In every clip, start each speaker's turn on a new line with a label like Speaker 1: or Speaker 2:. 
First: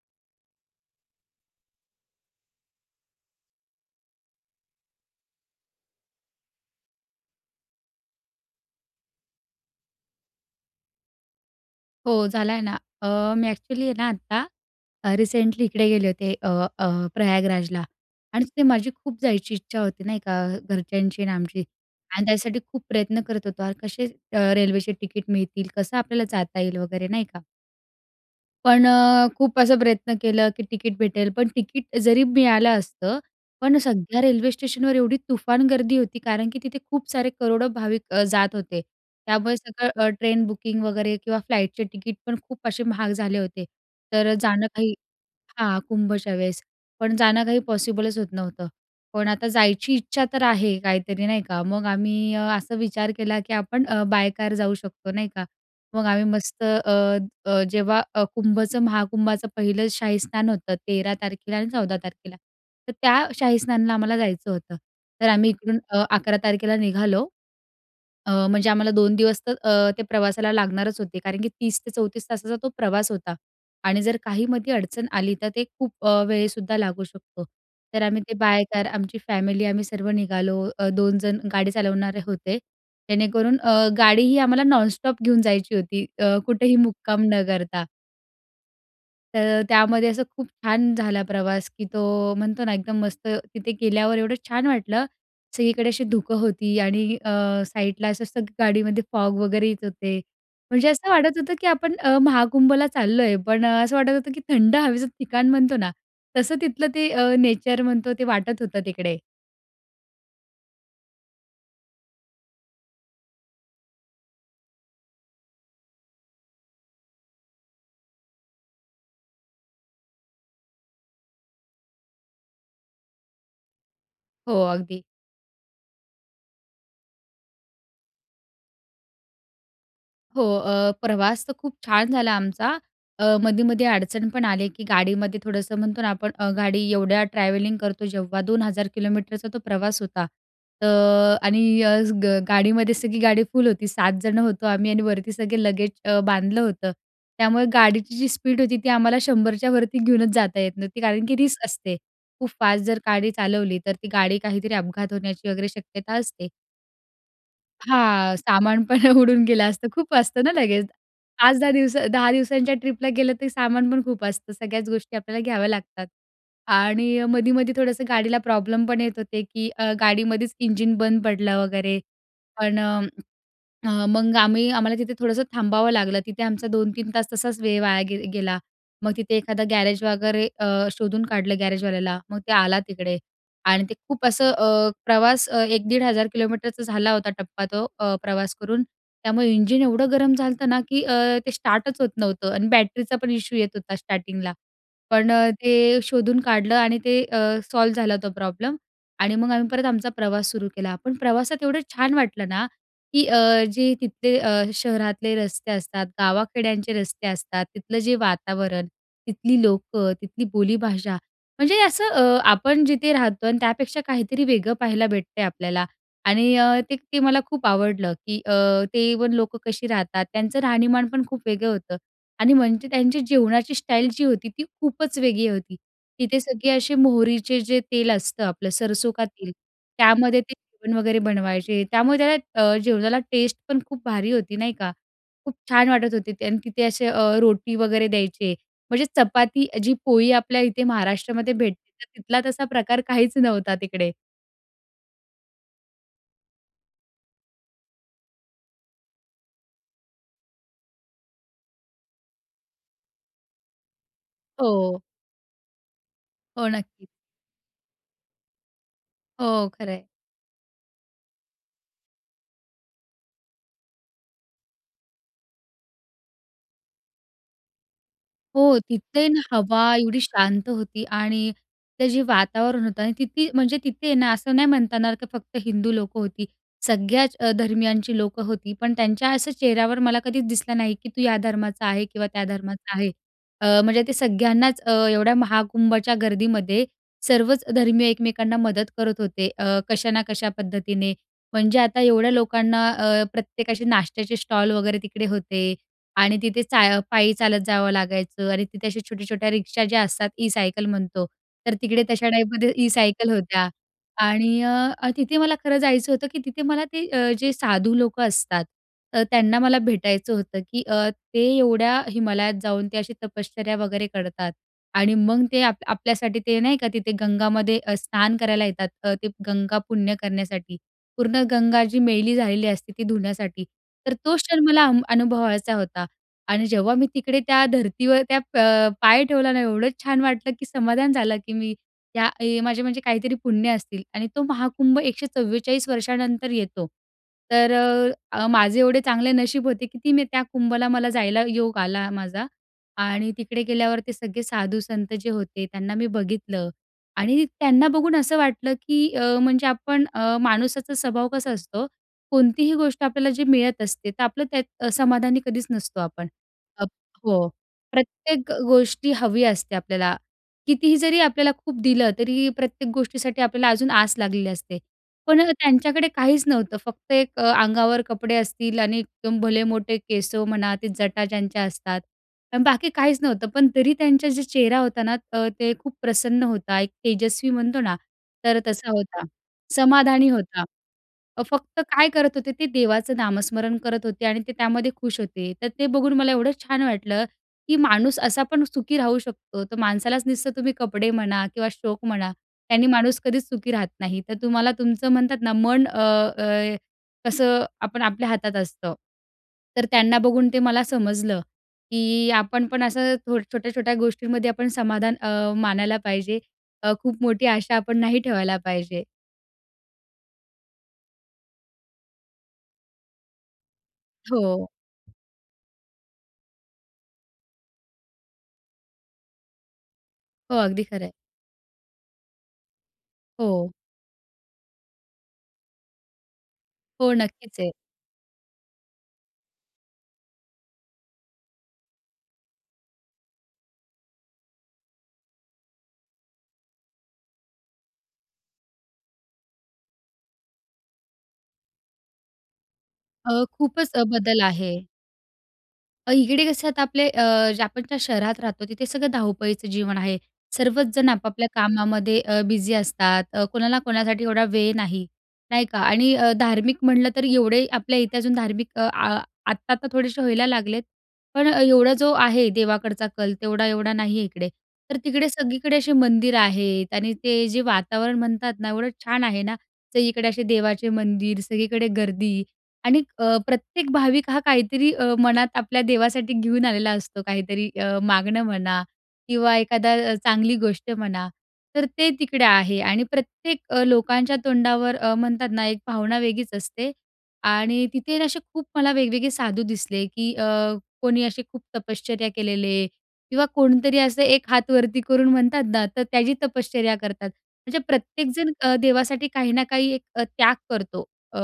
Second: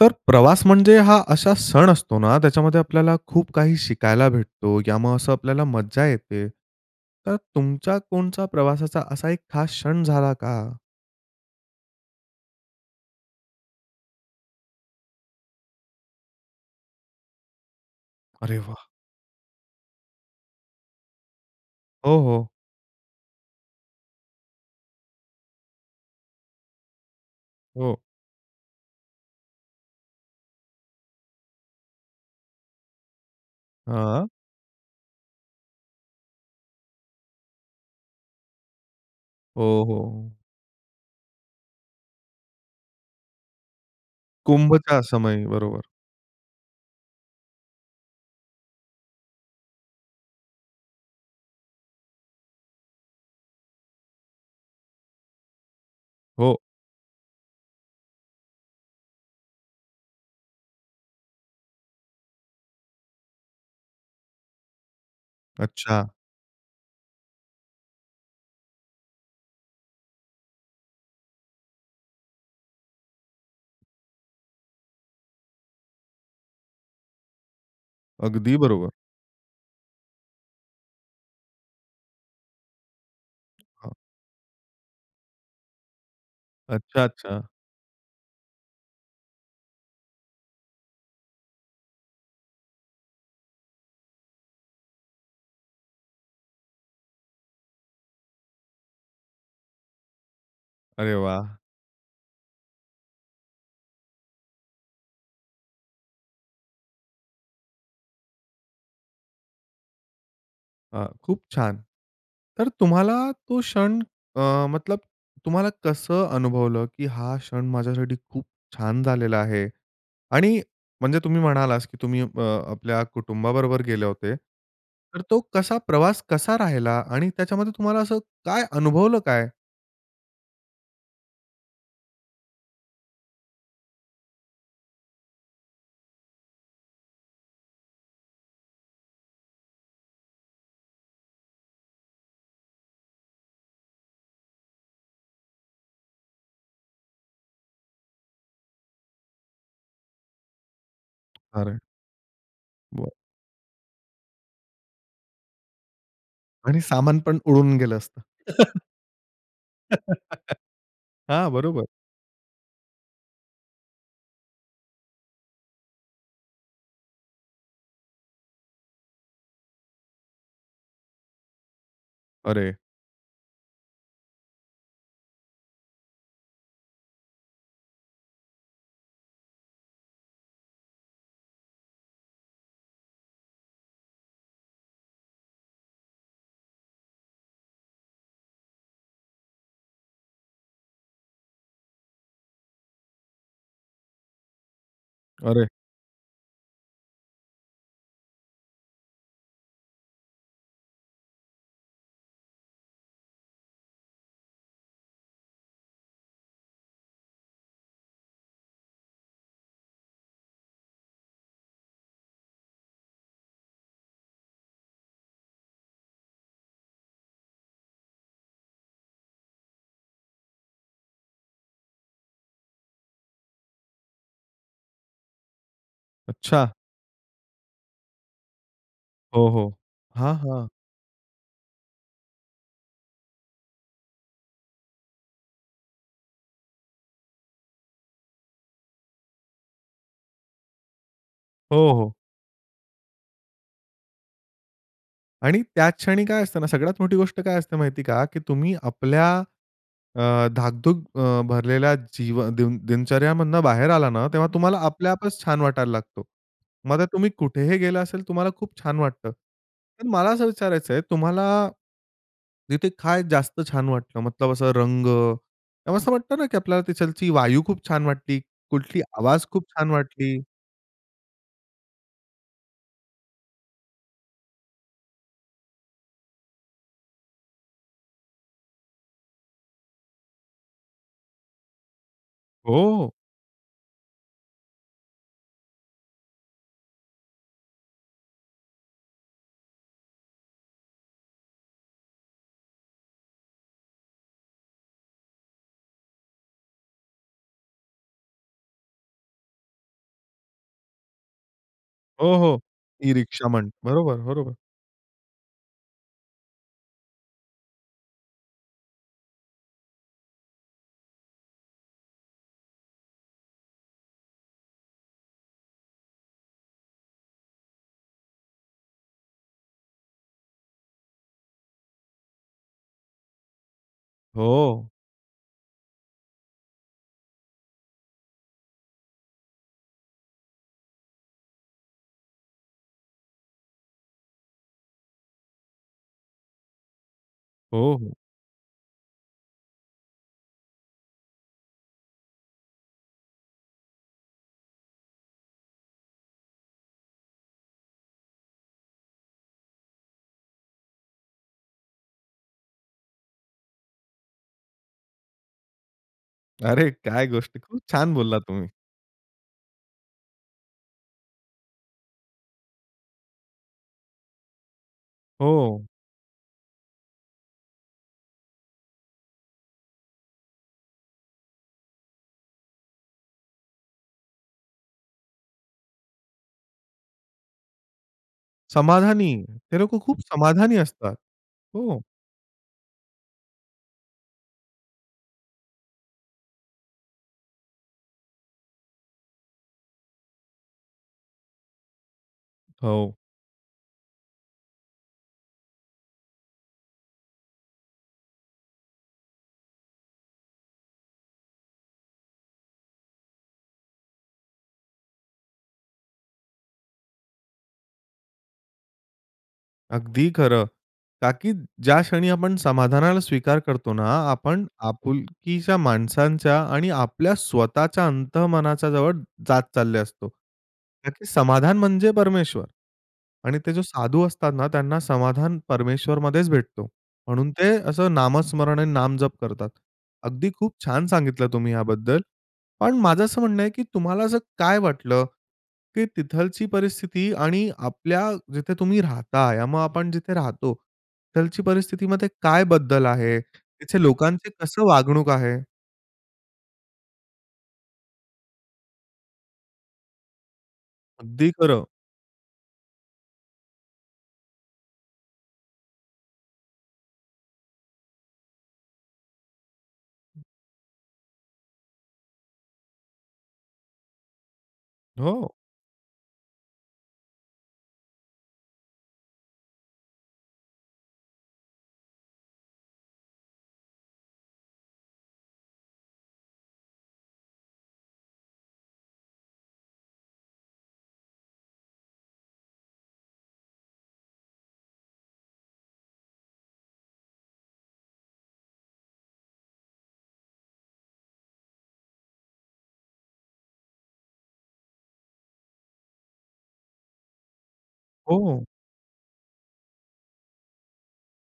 Speaker 1: तर प्रवास म्हणजे हा असा सण असतो ना, त्याच्यामध्ये आपल्याला खूप काही शिकायला भेटतो, या मग असां आपल्याला मज्जा येते. तर तुमच्या कोणत्या प्रवासाचा असा एक खास क्षण झाला का?
Speaker 2: हो, झाला आहे ना. अ, मी एक्चुअली आहे ना आता, अ, रिसेंटली इकडे गेले होते, अ, अ, प्रयागराजला आणि
Speaker 1: अरे
Speaker 2: तिथे
Speaker 1: वाह!
Speaker 2: माझी खूप जायची इच्छा होती नाही का, अ, घरच्यांची आणि आमची
Speaker 1: हो,
Speaker 2: आणि
Speaker 1: हो.
Speaker 2: त्यासाठी खूप प्रयत्न करत होतो अन कसे अ, रेल्वेचे तिकीट मिळतील? कसं आपल्याला जाता येईल वगैरे नाही का.
Speaker 1: हो.
Speaker 2: पण अ, खूप असं प्रयत्न केला, की तिकीट भेटेल पण तिकीट जरी मिळालं असतं पण सगळ्या
Speaker 1: हां.
Speaker 2: रेल्वे स्टेशनवर एवढी तुफान गर्दी होती कारण की तिथे खूप सारे करोडो भाविक अ, जात होते. त्यामुळे
Speaker 1: हो,
Speaker 2: सगळं अ,
Speaker 1: हो.
Speaker 2: ट्रेन बुकिंग वगैरे किंवा फ्लाईटचे तिकीट पण खूप असे महाग झाले होते. तर अ, जाणं काही
Speaker 1: कुंभच्या समय,
Speaker 2: हां,
Speaker 1: बरोबर.
Speaker 2: कुंभच्या वेळेस. पण जाणं काही पॉसिबलच होत नव्हतं. पण आता जायची इच्छा तर आहे काहीतरी नाही का. मग आम्ही अ, असा विचार केला, की आपण अ, बाय काऱ् जाऊ शकतो नाही का. मग आम्ही
Speaker 1: हो.
Speaker 2: मस्त अ, अ, जेव्हा अ, कुंभचं, महाकुंभाचं पहिलं शाही स्नान होतं, 13 तारखेला आणि 14 तारखेला. तर त्या शाहीस्नानला आम्हाला जायचं होतं. तर आम्ही इकडून अ,
Speaker 1: अच्छा.
Speaker 2: 11 तारखेला निघालो, अ, म्हणजे आम्हाला 2 दिवस तर अ, ते प्रवासाला लागणारच होते. कारण की 30 ते 34 तासाचा तो प्रवास होता आणि जर काही मध्ये अडचण आली तर ते खूप अ, वेळसुद्धा लागू शकतो. तर आम्ही ते
Speaker 1: अगदी
Speaker 2: बाय कार
Speaker 1: बरोबर.
Speaker 2: आमची फॅमिली, आम्ही सर्व निघालो, अ, 2 जण गाडी चालवणारे होते. जेणेकरून अ,
Speaker 1: हां.
Speaker 2: गाडीही आम्हाला नॉनस्टॉप घेऊन जायची होती अ, कुठेही
Speaker 1: अच्छा,
Speaker 2: मुक्काम
Speaker 1: अच्छा.
Speaker 2: न करता. तर त्यामध्ये असं खूप छान झाला प्रवास, की तो म्हणतो ना, एकदम मस्त तिथे गेल्यावर एवढं छान वाटलं ,सगळीकडे अशी धुकं होती, आणि अ, साईडला असं असतं गाडीमध्ये फॉग वगैरे येत होते. म्हणजे असं
Speaker 1: अरे
Speaker 2: वाटत
Speaker 1: वाह!
Speaker 2: होतं की आपण अ, महाकुंभला चाललोय, पण असं वाटत होतं की थंड हवेचं ठिकाण म्हणतो ना, तसं तिथलं ते अ, नेचर म्हणतो ते वाटत होतं तिकडे.
Speaker 1: अ, खूप छान. तर तुम्हाला तो क्षण अ, मतलब तुम्हाला कसं अनुभवलं, की हा क्षण माझ्यासाठी खूप छान झालेला आहे? आणि म्हणजे तुम्ही म्हणालात, की तुम्ही अ, आपल्या कुटुंबाबरोबर गेले होते,
Speaker 2: हो, अगदी.
Speaker 1: तर तो कसा प्रवास कसा राहिला, आणि त्याच्यामध्ये तुम्हाला असं काय अनुभवलं काय?
Speaker 2: हो. अ, प्रवास तर खूप छान झाला आमचा. अ, मधे-मधे अडचण पण आली, की गाडीमध्ये थोडंसं म्हणतो ना आपण, गाडी एवढ्या ट्रॅव्हलिंग करतो जेव्हा, 2,000 किलोमीटरचा तो प्रवास होता. तर आणि गा गाडीमध्ये सगळी गाडी फुल होती, 7 जण होतो आम्ही आणि वरती सगळे लगेज अ, बांधलं होतं. त्यामुळे गाडीची जी स्पीड होती, ती आम्हाला 100 च्या वरती घेऊनच जाता येत नव्हती, कारण की रिस्क
Speaker 1: अरे!
Speaker 2: असते. खूप फास्ट जर गाडी चालवली, तर ती गाडी काहीतरी अपघात होण्याची वगैरे शक्यता असते.
Speaker 1: आणि सामान पण उडून गेलं असतं.
Speaker 2: हां. सामान पण उडून गेलं असतं, खूप असतं ना लगेज.
Speaker 1: हां,
Speaker 2: 5-10
Speaker 1: बरोबर.
Speaker 2: दिवस 10 दिवसांच्या ट्रिपला गेलंतर सामान पण खूप असतं, सगळ्याच गोष्टी आपल्याला घ्याव्या लागतात. आणि मधी-मधी थोडंसं गाडीला प्रॉब्लेम पण येत होते, की अ, गाडीमध्येच इंजिन बंद पडलं वगैरे,
Speaker 1: अरे!
Speaker 2: पण अ, मग आम्ही आम्हाला तिथे थोडंसं थांबावं लागलं. तिथे आमचा 2-3 तास तसाच वेळ वाया गे अ, गेला. मग तिथे एखादा गॅरेज वगैरे अ, शोधून काढलं गॅरेजवाल्याला, मग ते आला तिकडे. आणि ते खूप असं अ, प्रवास 1,000-1,500 किलोमीटरचा झाला होता टप्पा तो, अ, प्रवास करून. त्यामुळे इंजिन एवढं गरम झालं ना, की अ, ते स्टार्टच होत नव्हतं आणि बॅटरीचा पण इशू येत होता स्टार्टिंगला. पण अ,
Speaker 1: अरे!
Speaker 2: ते शोधून काढलं आणि ते अ, सॉल्व झाला तो प्रॉब्लम. आणि मग आम्ही परत आमचा प्रवास सुरू केला. पण प्रवासात एवढं छान वाटलं ना, की अ, जे तिथले अ, शहरातले रस्ते असतात, गावाखेड्यांचे रस्ते असतात, तिथलं जे वातावरण, तिथली लोकं, तिथली बोलीभाषा. म्हणजे असं अ, आपण जिथे राहतो आणि त्यापेक्षा काहीतरी वेगळं पाहायला भेटते आपल्याला आणि ते ते मला खूप आवडलं, की अ, ते इव्हन लोकं कशी राहतात, त्यांचं राहणीमान पण खूप वेगळं होतं. आणि म्हणजे त्यांची जेवणाची स्टाईल जी होती, ती खूपच वेगळी होती. तिथे सगळे
Speaker 1: अच्छा!
Speaker 2: असे मोहरीचे जे तेल असतं आपलं, सरसो का
Speaker 1: हो,
Speaker 2: तेल,
Speaker 1: हो. हां,
Speaker 2: त्यामध्ये ते
Speaker 1: हां.
Speaker 2: जेवण वगैरे बनवायचे, त्यामुळे त्याला जेवणाला अ, टेस्ट पण खूप भारी होती, नाही का. खूप छान वाटत होते ते. आणि तिथे असे अ, रोटी वगैरे द्यायचे. म्हणजे चपाती जी पोळी आपल्या इथे महाराष्ट्रामध्ये
Speaker 1: हो,
Speaker 2: भेटते, तर
Speaker 1: हो.
Speaker 2: तिथला तसा प्रकार काहीच नव्हता तिकडे.
Speaker 1: आणि त्याचं क्षणी काय असतं ना, सगळ्यात मोठी गोष्ट काय असते माहिती आहे का? की तुम्ही आपल्या अ, धकाधकीने अ, भरलेल्या जीवन दिन दिनचर्यामधून बाहेर आला ना, तेव्हा तुम्हाला
Speaker 2: हो.
Speaker 1: आपल्या आपचं छान वाटायला लागतो.
Speaker 2: हो
Speaker 1: मग आता
Speaker 2: नक्की.
Speaker 1: तुम्ही कुठेही गेला असेल तुम्हाला खूप छान वाटतं.
Speaker 2: हो, खरं आहे.
Speaker 1: पण मला असं विचारायचं आहे तुम्हाला, तिथे काय जास्त छान वाटलं मतलब असं रंग ते असं वाटतं ना की आपल्याला तिथालची वायू खूप छान वाटली,
Speaker 2: हो.
Speaker 1: कुठली
Speaker 2: तिथे ना
Speaker 1: आवाज खूप
Speaker 2: हवा
Speaker 1: छान
Speaker 2: एवढी
Speaker 1: वाटली.
Speaker 2: शांत होती. आणि ते जे वातावरण होतं आणि तिथे म्हणजे तिथे ना असं नाही म्हणत येणार की फक्त हिंदू लोकं होती. सगळ्याचं अ, धर्मीयांची लोकं होती. पण त्यांच्या असं चेहऱ्यावर मला कधीचं दिसलं नाही की तू या धर्माचा आहे किंवा त्या धर्माचा आहे.
Speaker 1: हो.
Speaker 2: अ, म्हणजे ते सगळ्यांनाचं अ, एवढ्या महाकुंभच्या गर्दीमध्ये सर्वचं धर्मीय एकमेकांना मदत करत होते. अ, कशा ना कशा पद्धतीने. म्हणजे आता एवढ्या लोकांना अ, प्रत्येकाचे नाश्त्याचे स्टॉल वगैरे तिकडे होते. आणि तिथे चा पायी चालत जावं लागायचं आणि तिथे अशा छोट्या-छोट्या रिक्षा ज्या असतात ई सायकल म्हणतो. तर तिकडे तशा
Speaker 1: हो, हो.
Speaker 2: टाईपमध्ये ई
Speaker 1: ई
Speaker 2: सायकल
Speaker 1: रिक्षा
Speaker 2: होत्या
Speaker 1: म्हण् बरोबर, बरोबर.
Speaker 2: आणि अ, तिथे मला खरं जायचं होतं की तिथे मला ते अ, जे साधू लोकं असतात अ, त्यांना मला भेटायचं होतं की अ, ते एवढ्या हिमालयात जाऊन ते अशी तपश्चर्या वगैरे करतात. आणि मग ते आ आपल्यासाठी ते नाही का तिथे गंगामध्ये स्नान करायला येतात. अ, ते गंगा पुण्य करण्यासाठी. पूर्ण गंगा जी मैली झालेली असते ती धुण्यासाठी. तर तो क्षण मला
Speaker 1: हो.
Speaker 2: अ, अनुभवायचा होता. आणि जेव्हा मी तिकडे त्या धरतीवर त्या प पाय ठेवला ना एवढं छान वाटलं की समाधान झालं की मी या माझे म्हणजे काहीतरी पुण्य असतील. आणि तो महाकुंभ 144 वर्षानंतर येतो. तर
Speaker 1: हो, हो.
Speaker 2: अ, माझे एवढे चांगले नशीब होते की ती मी त्या कुंभला मला जायला योग आला माझा. आणि तिकडे गेल्यावर ते सगळे साधू-संत जे होते त्यांना मी बघितलं आणि त्यांना बघून असं वाटलं की अ, म्हणजे आपण अ, माणुसाचा स्वभाव कसा असतो कोणतीही गोष्ट आपल्याला जे मिळत असते. तर आपलं त्यात समाधानी कधीचं नसतो आपण. अ,
Speaker 1: अरे काय
Speaker 2: हो.
Speaker 1: गोष्टी, खूप छान बोललात
Speaker 2: प्रत्येक
Speaker 1: तुम्ही.
Speaker 2: गोष्टी हवी असते आपल्याला. कितीही जरी आपल्याला खूप दिलं तरी प्रत्येक गोष्टीसाठी आपल्याला अजून आस लागलेली असते. पण
Speaker 1: हो.
Speaker 2: त्यांच्याकडे काहीचं नव्हतं फक्त एक अ, अंगावर कपडे असतील आणि एकदम भले मोठे केस म्हणा ते जटा ज्यांच्या असतात. आणि बाकी काहीचं नव्हतं पण तरी त्यांचा जे चेहरा होता ना त ते खूप प्रसन्न होता. एक तेजस्वी म्हणतो ना तर तसा होता.
Speaker 1: समाधानी. ते लोकं खूप
Speaker 2: समाधानी होता.
Speaker 1: समाधानी असतात.
Speaker 2: अ, फक्त
Speaker 1: हो.
Speaker 2: काय करत होते ते देवाचं नामस्मरण करत होते आणि ते त्यामध्ये खुश होते. तर ते बघून मला एवढं छान वाटलं की माणूस असा पण सुखी राहू शकतो. तर माणसालाच नसतं तुम्ही कपडे म्हणा किंवा शोक म्हणा त्याने
Speaker 1: हो.
Speaker 2: माणूस कधीचं सुखी राहत नाही. तर तुम्हाला तुमचं म्हणतात ना मन अ, अ, कसं आपण आपल्या हातात असतं. तर त्यांना बघून ते मला समजलं की आपण पण असं छोट्या-छोट्या गोष्टींमध्ये आपण समाधान अ, मानायला पाहिजे. अ, खूप मोठी आशा आपण नाही ठेवायला पाहिजे.
Speaker 1: अगदी खरं. कारण की ज्या क्षणी आपण समाधानाला स्वीकार करतो ना, आपण
Speaker 2: हो.
Speaker 1: आपुलकीच्या माणसांच्या आणि आपल्या स्वतःच्या अंतःमनाच्या जवळ जात चालले असतो.
Speaker 2: हो. अगदी खरं
Speaker 1: कारण
Speaker 2: आहे.
Speaker 1: की समाधान म्हणजे परमेश्वर. आणि
Speaker 2: हो.
Speaker 1: ते जो साधू असतात ना, त्यांना समाधान परमेश्वरमध्येच भेटतो.
Speaker 2: हो.
Speaker 1: म्हणून
Speaker 2: नक्कीच
Speaker 1: ते
Speaker 2: आहे.
Speaker 1: असं नामस्मरण आणि नामजप करतात. अगदी खूप छान सांगितलं तुम्ही याबद्दल. पण माझं असं म्हणणं आहे की तुम्हाला असं काय वाटलं, की तिथलची परिस्थिती आणि आपल्या जिथे तुम्ही राहताय, मग आपण जिथे राहतो तिथलची परिस्थितीमध्ये काय बदल आहे?
Speaker 2: अ, खूपच
Speaker 1: तिथे
Speaker 2: अ, बदल
Speaker 1: लोकांचे
Speaker 2: आहे.
Speaker 1: कसं वागणूक आहे?
Speaker 2: अ, इकडे कसं आता आपले अ, जे आपण ज्या शहरात राहतो तिथे सगळं धावपळीचं जीवन आहे. सर्वचजण आपापल्या
Speaker 1: अगदी खरं.
Speaker 2: कामामध्ये अ, बिझी असतात. अ, कोणाला कोणासाठी एवढा वेळ नाही, नाही का? आणि अ, धार्मिक म्हटलं तर एवढे आपल्या इथे अजून धार्मिक आ आत्ता, आत्ता थोडेसे
Speaker 1: हं.
Speaker 2: व्हायला लागलेत. पण अ, एवढा जो आहे देवाकडचा कल, तेवढा एवढा नाही आहे इकडे. तर तिकडे
Speaker 1: हो.
Speaker 2: सगळीकडे असे मंदिर आहेत आणि ते जे वातावरण म्हणतात ना, एवढं छान आहे ना, तर इकडे असे देवाचे मंदिर, सगळीकडे गर्दी आणि अ, प्रत्येक भाविक हा काहीतरी अ, मनात आपल्या देवासाठी घेऊन आलेला असतो काहीतरी अ, मागणं म्हणा किंवा एखादा चांगली गोष्ट म्हणा. तर ते तिकडे आहे आणि प्रत्येक अ, लोकांच्या तोंडावर अ, म्हणतात ना, एक भावना वेगळीच असते आणि तिथे ना असे खूप मला वेगवेगळे साधू दिसले, की अ, कोणी असे खूप तपश्चर्या केलेले किंवा कोणीतरी असं एक हात वरती करून म्हणतात ना. तर त्याची तपश्चर्या करतात. म्हणजे प्रत्येकजण
Speaker 1: हो.
Speaker 2: अ, देवासाठी काही ना काही एक त्याग करतो. अ,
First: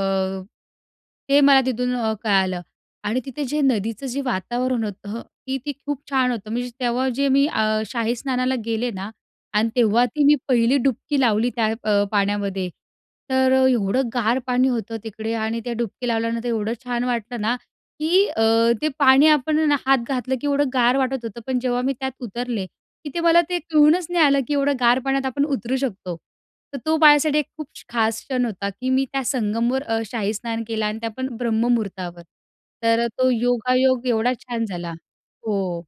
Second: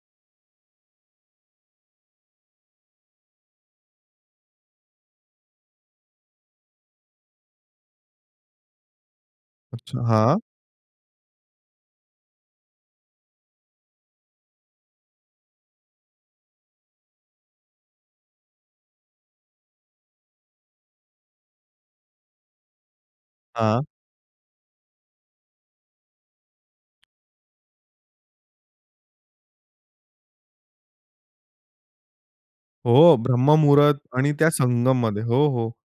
Speaker 2: ते मला तिथून अ, कळालं आणि तिथे जे नदीचं जे वातावरण होतं, की ते खूप छान होतं म्हणजे. तेव्हा जे मी अ, शाही स्नानाला गेले ना आणि
Speaker 1: अच्छा.
Speaker 2: तेव्हा ती मी
Speaker 1: हां.
Speaker 2: पहिली डुबकी लावली त्या अ, पाण्यामध्ये. तर अ, एवढं गार पाणी होतं तिकडे आणि त्या डुबकी लावल्यानंतर एवढं छान वाटलं ना, की अ, ते पाणी आपणना हात घातलं की एवढं गार वाटत होतं. पण जेव्हा मी त्यात उतरले की ते मला ते
Speaker 1: हां.
Speaker 2: कळूनच नाही आलं की एवढं गार पाण्यात आपण उतरू शकतो. तर तो माझ्यासाठी खूप क्ष खास क्षण होता की मी त्या संगमवर अ, शाही स्नान केलं आणि त्या पण ब्रह्ममुहूर्तावर. तर अ,
Speaker 1: हो,
Speaker 2: तो
Speaker 1: ब्रह्ममुहूर्त
Speaker 2: योगायोग
Speaker 1: आणि
Speaker 2: एवढा
Speaker 1: त्या
Speaker 2: छान झाला.
Speaker 1: संगममध्ये. हो, हो.
Speaker 2: हो.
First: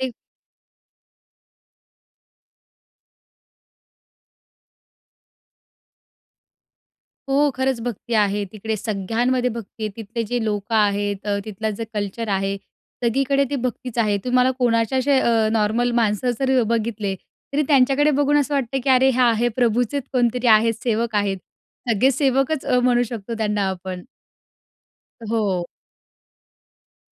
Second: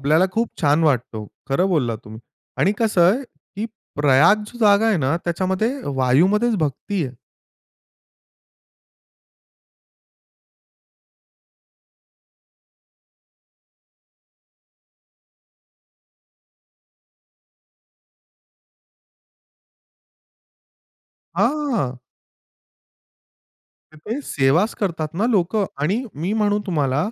Speaker 2: ते
Speaker 1: खूप छान वाटतो. खरं बोललात तुम्ही. आणि कस आहे, की प्रयाग जी जागा आहे ना, त्याच्यामध्ये वायूमध्येच भक्ती आहे.
Speaker 2: हो. खरंच भक्ती आहे. तिकडे सगळ्यांमध्ये भक्ती आहे. तिथले जे लोकं आहेत अ, तिथलं जे कल्चर आहे, सगळीकडे ते भक्तीच आहे. तुम्हाला कोणाच्या असे अ, नॉर्मल माणसं जर बघितले, तरी त्यांच्याकडे बघून असं वाटतं की, "अरे, हा, हे प्रभूचेच कोणतरी आहेत, सेवक आहेत."
Speaker 1: हां.
Speaker 2: सगळे सेवकच अ, म्हणू शकतो त्यांना आपण.
Speaker 1: तिथे सेवाच करतात
Speaker 2: अ,
Speaker 1: ना लोकं.
Speaker 2: हो.
Speaker 1: आणि मी म्हणू तुम्हाला,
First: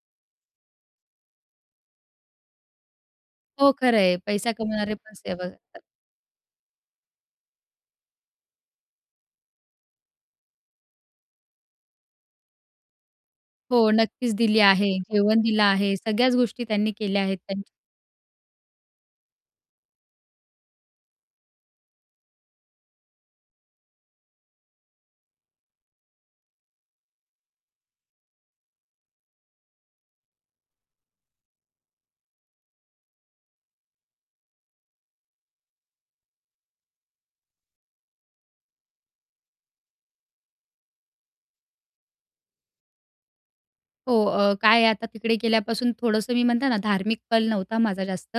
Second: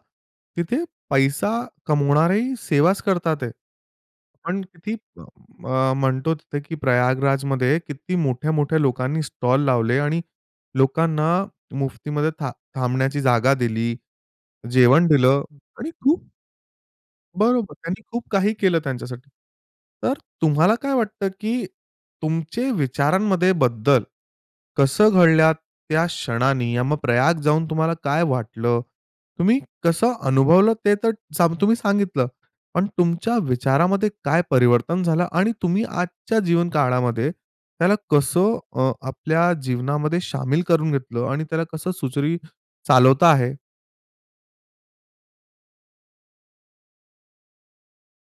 Speaker 1: तिथे पैसा कमावणारेही सेवाच करत आहेत.
Speaker 2: हो. खरं आहे, पैसा
Speaker 1: पण किती
Speaker 2: कमावणारे पण सेवा करतात.
Speaker 1: अ, म्हणतो तिथे की प्रयागराजमध्ये किती मोठ्या-मोठ्या लोकांनी स्टॉल लावले आणि लोकांना मुफ्तीमध्ये था थांबण्याची जागा
Speaker 2: हो
Speaker 1: दिली,
Speaker 2: नक्कीच दिली आहे,
Speaker 1: जेवण
Speaker 2: जेवण
Speaker 1: दिलं
Speaker 2: दिलं
Speaker 1: आणि
Speaker 2: आहे.
Speaker 1: खूप
Speaker 2: सगळ्याच गोष्टी त्यांनी केल्या आहेत त्यांच्या
Speaker 1: बरोबर. त्यांनी खूप काही केलं त्यांच्यासाठी. तर तुम्हाला काय वाटतं, की तुमचे विचारांमध्ये बदल, कसं घडल्यात त्या क्षणांनी या मग प्रयाग जाऊन तुम्हाला काय वाटलं? तुम्ही कसं अनुभवलं ते तर सांं तुम्ही सांगितलं, पण तुमच्या विचारामध्ये काय परिवर्तन झालं आणि तुम्ही आजच्या जीवनकाळामध्ये त्याला कसं अ, आपल्या जीवनामध्ये सामील करून घेतलं आणि त्याला कसं सुरळीत अ, चालवता आहे?
Speaker 2: हो, अ, काय आहे आता तिकडे गेल्यापासून थोडंसं मी म्हणते ना, धार्मिक क्षण नव्हता माझा जास्त.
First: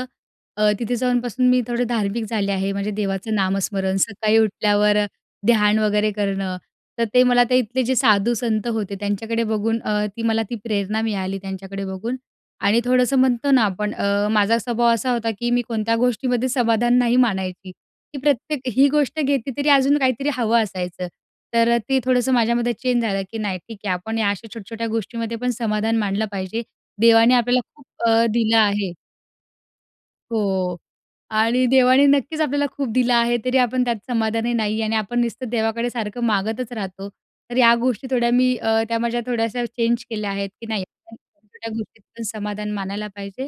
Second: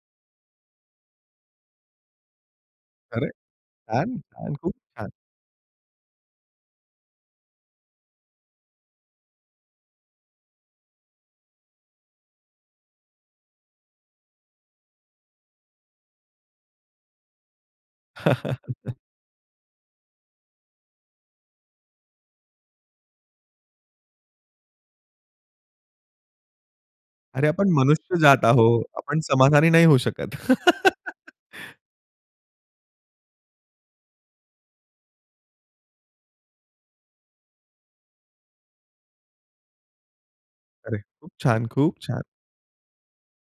Speaker 2: अ, तिथे जाऊनपासून मी थोडे धार्मिक झाले आहे. म्हणजे
Speaker 1: अरे!
Speaker 2: देवाचं नामस्मरण
Speaker 1: छान,
Speaker 2: सकाळी
Speaker 1: छान, खूप
Speaker 2: उठल्यावर,
Speaker 1: छान.
Speaker 2: ध्यान वगैरे करणं तर, ते मला ते तिथले जे साधूसंत होते, त्यांच्याकडे बघून अ, ती मला ती प्रेरणा मिळाली त्यांच्याकडे बघून. आणि थोडंसं म्हणतो ना, आपण अ, माझा स्वभाव असा होता की, मी कोणत्या गोष्टीमध्ये समाधान नाही मानायची, की प्रत्येक ही गोष्ट घेतली तरी अजून काहीतरी हवं असायचं. तर, ते थोडंसं माझ्यामध्ये चेंज झालं की, नाही ठीक आहे. आपण या अशा छोट्या-छोट्या गोष्टीमध्ये पण समाधान मानलं पाहिजे. देवाने
Speaker 1: अरे
Speaker 2: आपल्याला
Speaker 1: आपण
Speaker 2: खूप
Speaker 1: मनुष्य
Speaker 2: अ,
Speaker 1: जात
Speaker 2: दिलं
Speaker 1: आहोत,
Speaker 2: आहे.
Speaker 1: आपण समाधानी नाही होऊ शकत.
Speaker 2: हो. आणि देवाने नक्कीच आपल्याला खूप दिलं आहे. तरी, आपण त्यात समाधानी नाही आणि आपण नुसतं देवाकडे सारखं मागतच राहतो. तर या गोष्टी थोड्या मी अ, त्या माझ्या थोड्याशा चेंज केल्या आहेत. की नाही
Speaker 1: अरे!
Speaker 2: [unintelligible]
Speaker 1: खूप छान,
Speaker 2: छोट्या
Speaker 1: खूप
Speaker 2: गोष्टीत
Speaker 1: छान.
Speaker 2: पण समाधान मानायला पाहिजे.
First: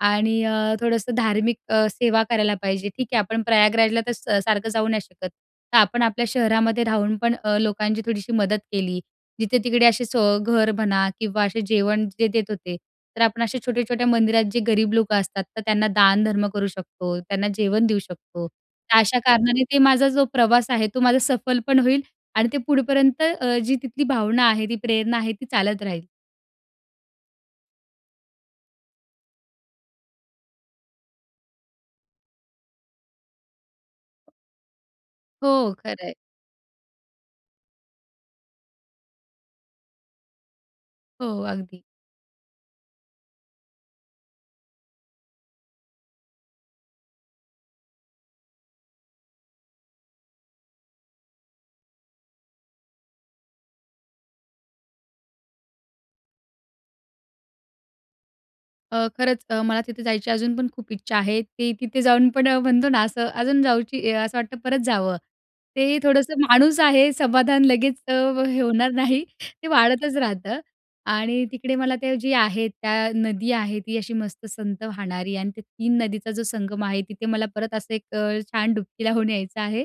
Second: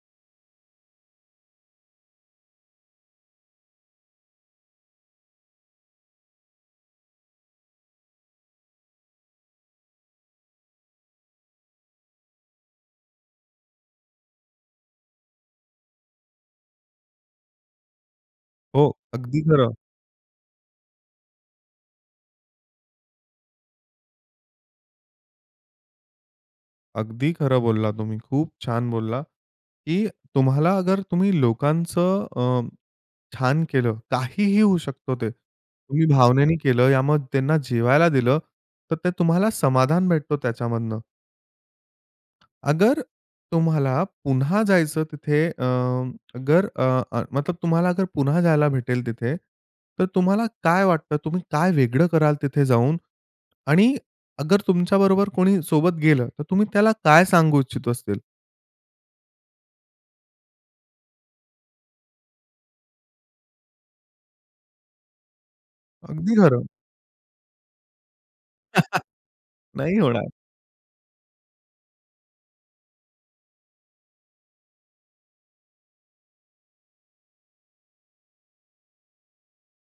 Speaker 2: आणि अ, थोडंसं धार्मिक अ, सेवा करायला पाहिजे. ठीक आहे आपण प्रयागराजला तर स सारखं जाऊ नाही शकत. तर, आपण आपल्या शहरामध्ये राहुन पण ,अ लोकांची थोडीशी मदत केली, जिथे तिकडे असे घर म्हणा किंवा असे जेवण जे देत होते. तर, आपण अशा छोट्या, छोट्या मंदिरात जे गरीब लोकं असतात तर, त्यांना दानधर्म करू शकतो, त्यांना जेवण देऊ शकतो.
Speaker 1: हो,
Speaker 2: तर अशा
Speaker 1: अगदी
Speaker 2: कारणाने
Speaker 1: खरं.
Speaker 2: ते माझा जो प्रवास आहे, तो माझा सफल पण होईल आणि ते पुढेपर्यंत अ, जी तिथली भावना आहे, ती प्रेरणा आहे ती चालत राहील.
Speaker 1: अगदी खरं बोलला तुम्ही. खूप छान बोलला. की तुम्हाला अगर, तुम्ही लोकांचं अ, छान केलं, काहीही होऊ शकतो ते.
Speaker 2: हो, खरं
Speaker 1: तुम्ही
Speaker 2: आहे.
Speaker 1: भावनेने केलं, या मग त्यांना जेवायला दिलं, तर ते तुम्हाला समाधान भेटतो त्याच्यामधनं.
Speaker 2: हो, अगदी.
Speaker 1: अगर, तुम्हाला पुन्हा जायचं तिथे, अ, अगर अ, अ मतलब तुम्हाला अगर पुन्हा जायला भेटेल तिथे, तर तुम्हाला काय वाटतं तुम्ही काय वेगळं कराल तिथे जाऊन आणि अगर तुमच्याबरोबर कोणी सोबत गेलं, तर तुम्ही त्याला काय सांगू इच्छितो असेल?
Speaker 2: अ, खरंच अ, मला तिथे जायची अजून पण खूप इच्छा आहे. ते तिथे जाऊन पण अ, म्हणतो ना, असं अजून जाऊची अ, असं वाटतं परत जावं. ते
Speaker 1: अगदी
Speaker 2: थोडंसं
Speaker 1: खरं.
Speaker 2: माणूस आहे समाधान लगेच अ, हे होणार नाही, ते
Speaker 1: नाही
Speaker 2: वाढतच
Speaker 1: होणार.
Speaker 2: राहतं. आणि तिकडे मला ते जे आहे त्या नदी आहे ती अशी मस्त संत वाहणारी आणि, ते 3 नदीचा जो संगम आहे, तिथे मला परत असं एक अ, छान डुबकी लावून यायचं आहे.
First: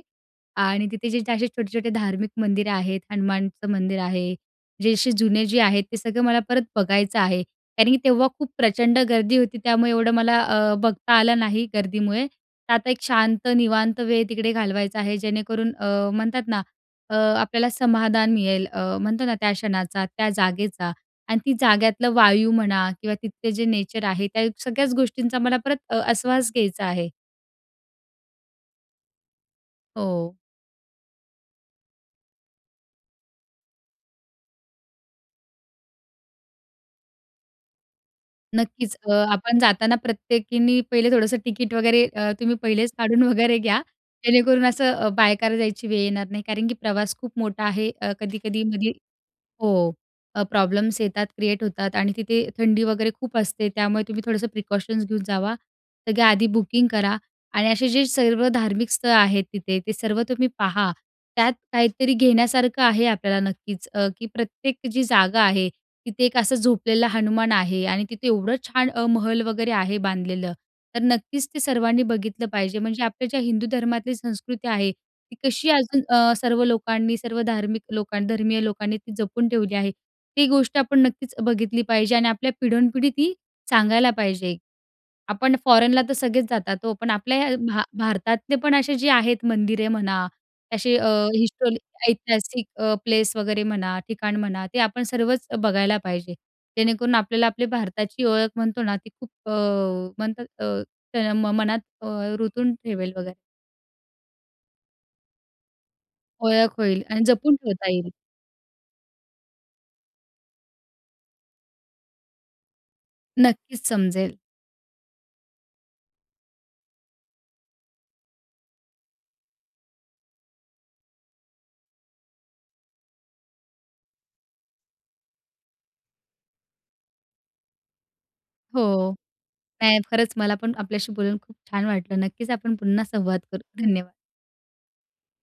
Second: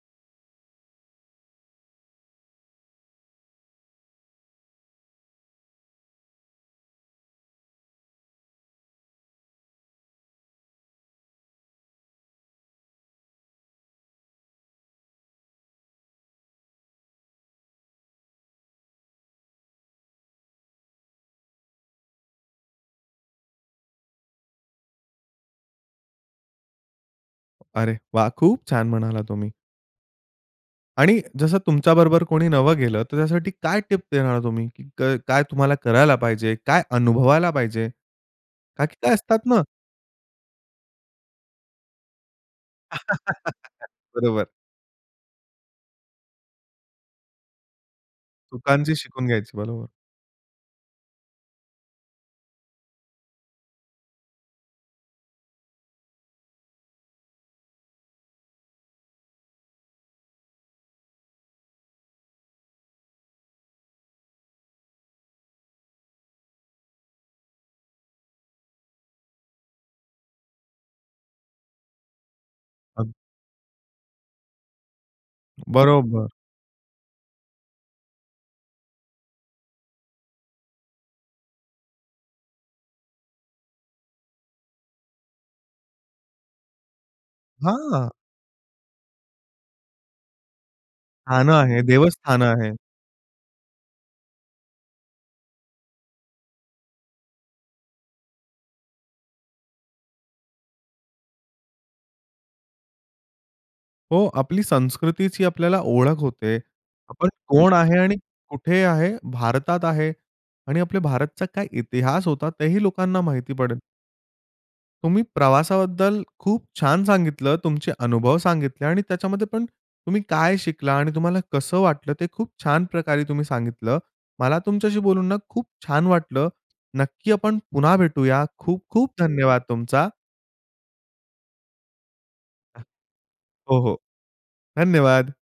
Speaker 2: आणि तिथे जे, त असे छोटे-छोटे धार्मिक मंदिरे आहेत हनुमानचं मंदिर आहे, जे असे जुने जे आहेत, ते सगळं मला परत बघायचं आहे. कारण की तेव्हा खूप प्रचंड गर्दी होती त्यामुळे एवढं मला अ, बघता आलं नाही गर्दीमुळे. तर आता एक शांत, निवांत वेळ तिकडे घालवायचा आहे जेणेकरून अ, म्हणतात ना अ, आपल्याला समाधान मिळेल. अ, म्हणतो ना त्या क्षणाचा, त्या जागेचा आणि ती जागेतलं वायू म्हणा किंवा तिथले जे नेचर आहे, त्या सगळ्याच गोष्टींचा मला परत अ, आश्वास घ्यायचा आहे.
Speaker 1: अरे वाह! खूप छान म्हणाला तुम्ही.
Speaker 2: हो.
Speaker 1: आणि जसं तुमच्या बरोबर कोणी नवं गेलं तर त्यासाठी काय टिप देणार तुम्ही, क काय तुम्हाला करायला पाहिजे? काय अनुभवायला पाहिजे? का की
Speaker 2: नक्कीच. अ,
Speaker 1: काय असतात
Speaker 2: आपण
Speaker 1: ना
Speaker 2: जाताना प्रत्येकीनी पहिले थोडंसं तिकीट वगैरे अ, तुम्ही पहिलेच काढून वगैरे घ्या,
Speaker 1: बरोबर.
Speaker 2: जेणेकरून असं अ, बायकार जायची वेळ येणार नाही. कारण, की प्रवास खूप मोठा आहे, कधी-कधी मध्ये
Speaker 1: चुकांची शिकून घ्यायची.
Speaker 2: हो.
Speaker 1: बरोबर.
Speaker 2: अ, प्रॉब्लेम्स येतात, क्रिएट होतात आणि तिथे थंडी वगैरे खूप असते. त्यामुळे तुम्ही थोडंसं प्रिकॉशन्स घेऊन जावा. सगळ्या आधी बुकिंग करा आणि असे जे सर्व धार्मिक स्थळं आहेत तिथे, ते सर्व तुम्ही पहा, त्यात काहीतरी घेण्यासारखं आहे. आपल्याला नक्कीच. अ, की प्रत्येक जी जागा आहे तिथे एक असं झोपलेला आहे हनुमान आहे आणि तिथे एवढं छान महल वगैरे आहे बांधलेलं. तर नक्कीच ते सर्वांनी बघितलं पाहिजे म्हणजे.
Speaker 1: अग
Speaker 2: आपल्या ज्या हिंदू धर्मातली संस्कृती आहे ती कशी अजून
Speaker 1: बरोबर.
Speaker 2: अ, सर्व लोकांनी सर्व धार्मिक लोकांन धर्मीय लोकांनी ती जपून ठेवली आहे, ती गोष्ट आपण नक्कीच बघितली पाहिजे आणि आपल्या पिढोनपिढी ती सांगायला पाहिजे. आपण फॉरेनला तर सगळेच जातात हो, पण आपल्या या भा
Speaker 1: हां.
Speaker 2: भारतातले पण असे जे आहेत मंदिरे म्हणा, असे अ,
Speaker 1: स्थानं
Speaker 2: हिस्टो
Speaker 1: आहे, देवस्थान
Speaker 2: ऐतिहासिक
Speaker 1: आहे.
Speaker 2: प्लेस वगैरे म्हणा, ठिकाण म्हणा ते आपण सर्वच बघायला पाहिजे. जेणेकरून आपल्याला आपली भारताची ओळख म्हणतो ना ती खूप अ, म्हणतात अ, म मनात अ, रुतून ठेवेल वगैरे.
Speaker 1: हो, आपली संस्कृतीची आपल्याला ओळख होते.
Speaker 2: ओळख होईल. आणि
Speaker 1: आपण
Speaker 2: जपून
Speaker 1: कोण
Speaker 2: ठेवता
Speaker 1: आहे
Speaker 2: येईल.
Speaker 1: आणि कुठे आहे, भारतात आहे आणि आपले भारतचा काय इतिहास होता. तेही लोकांना माहिती पडेल.
Speaker 2: नक्कीच समजेल.
Speaker 1: तुम्ही प्रवासाबद्दल खूप छान सांगितलं, तुमचे अनुभव सांगितले आणि त्याच्यामध्ये पण तुम्ही काय शिकला आणि तुम्हाला कसं वाटलं, ते खूप छान प्रकारे तुम्ही सांगितलं. मला तुमच्याशी बोलून ना खूप छान वाटलं. नक्की आपण पुन्हा भेटूया. खूप खूप
Speaker 2: हो.
Speaker 1: धन्यवाद
Speaker 2: नाही,
Speaker 1: तुमचा.
Speaker 2: खरंच मला पण आपल्याशी बोलून खूप छान वाटलं. नक्कीच आपण पुन्हा संवाद करू.
Speaker 1: हो, हो.
Speaker 2: धन्यवाद.
Speaker 1: धन्यवाद.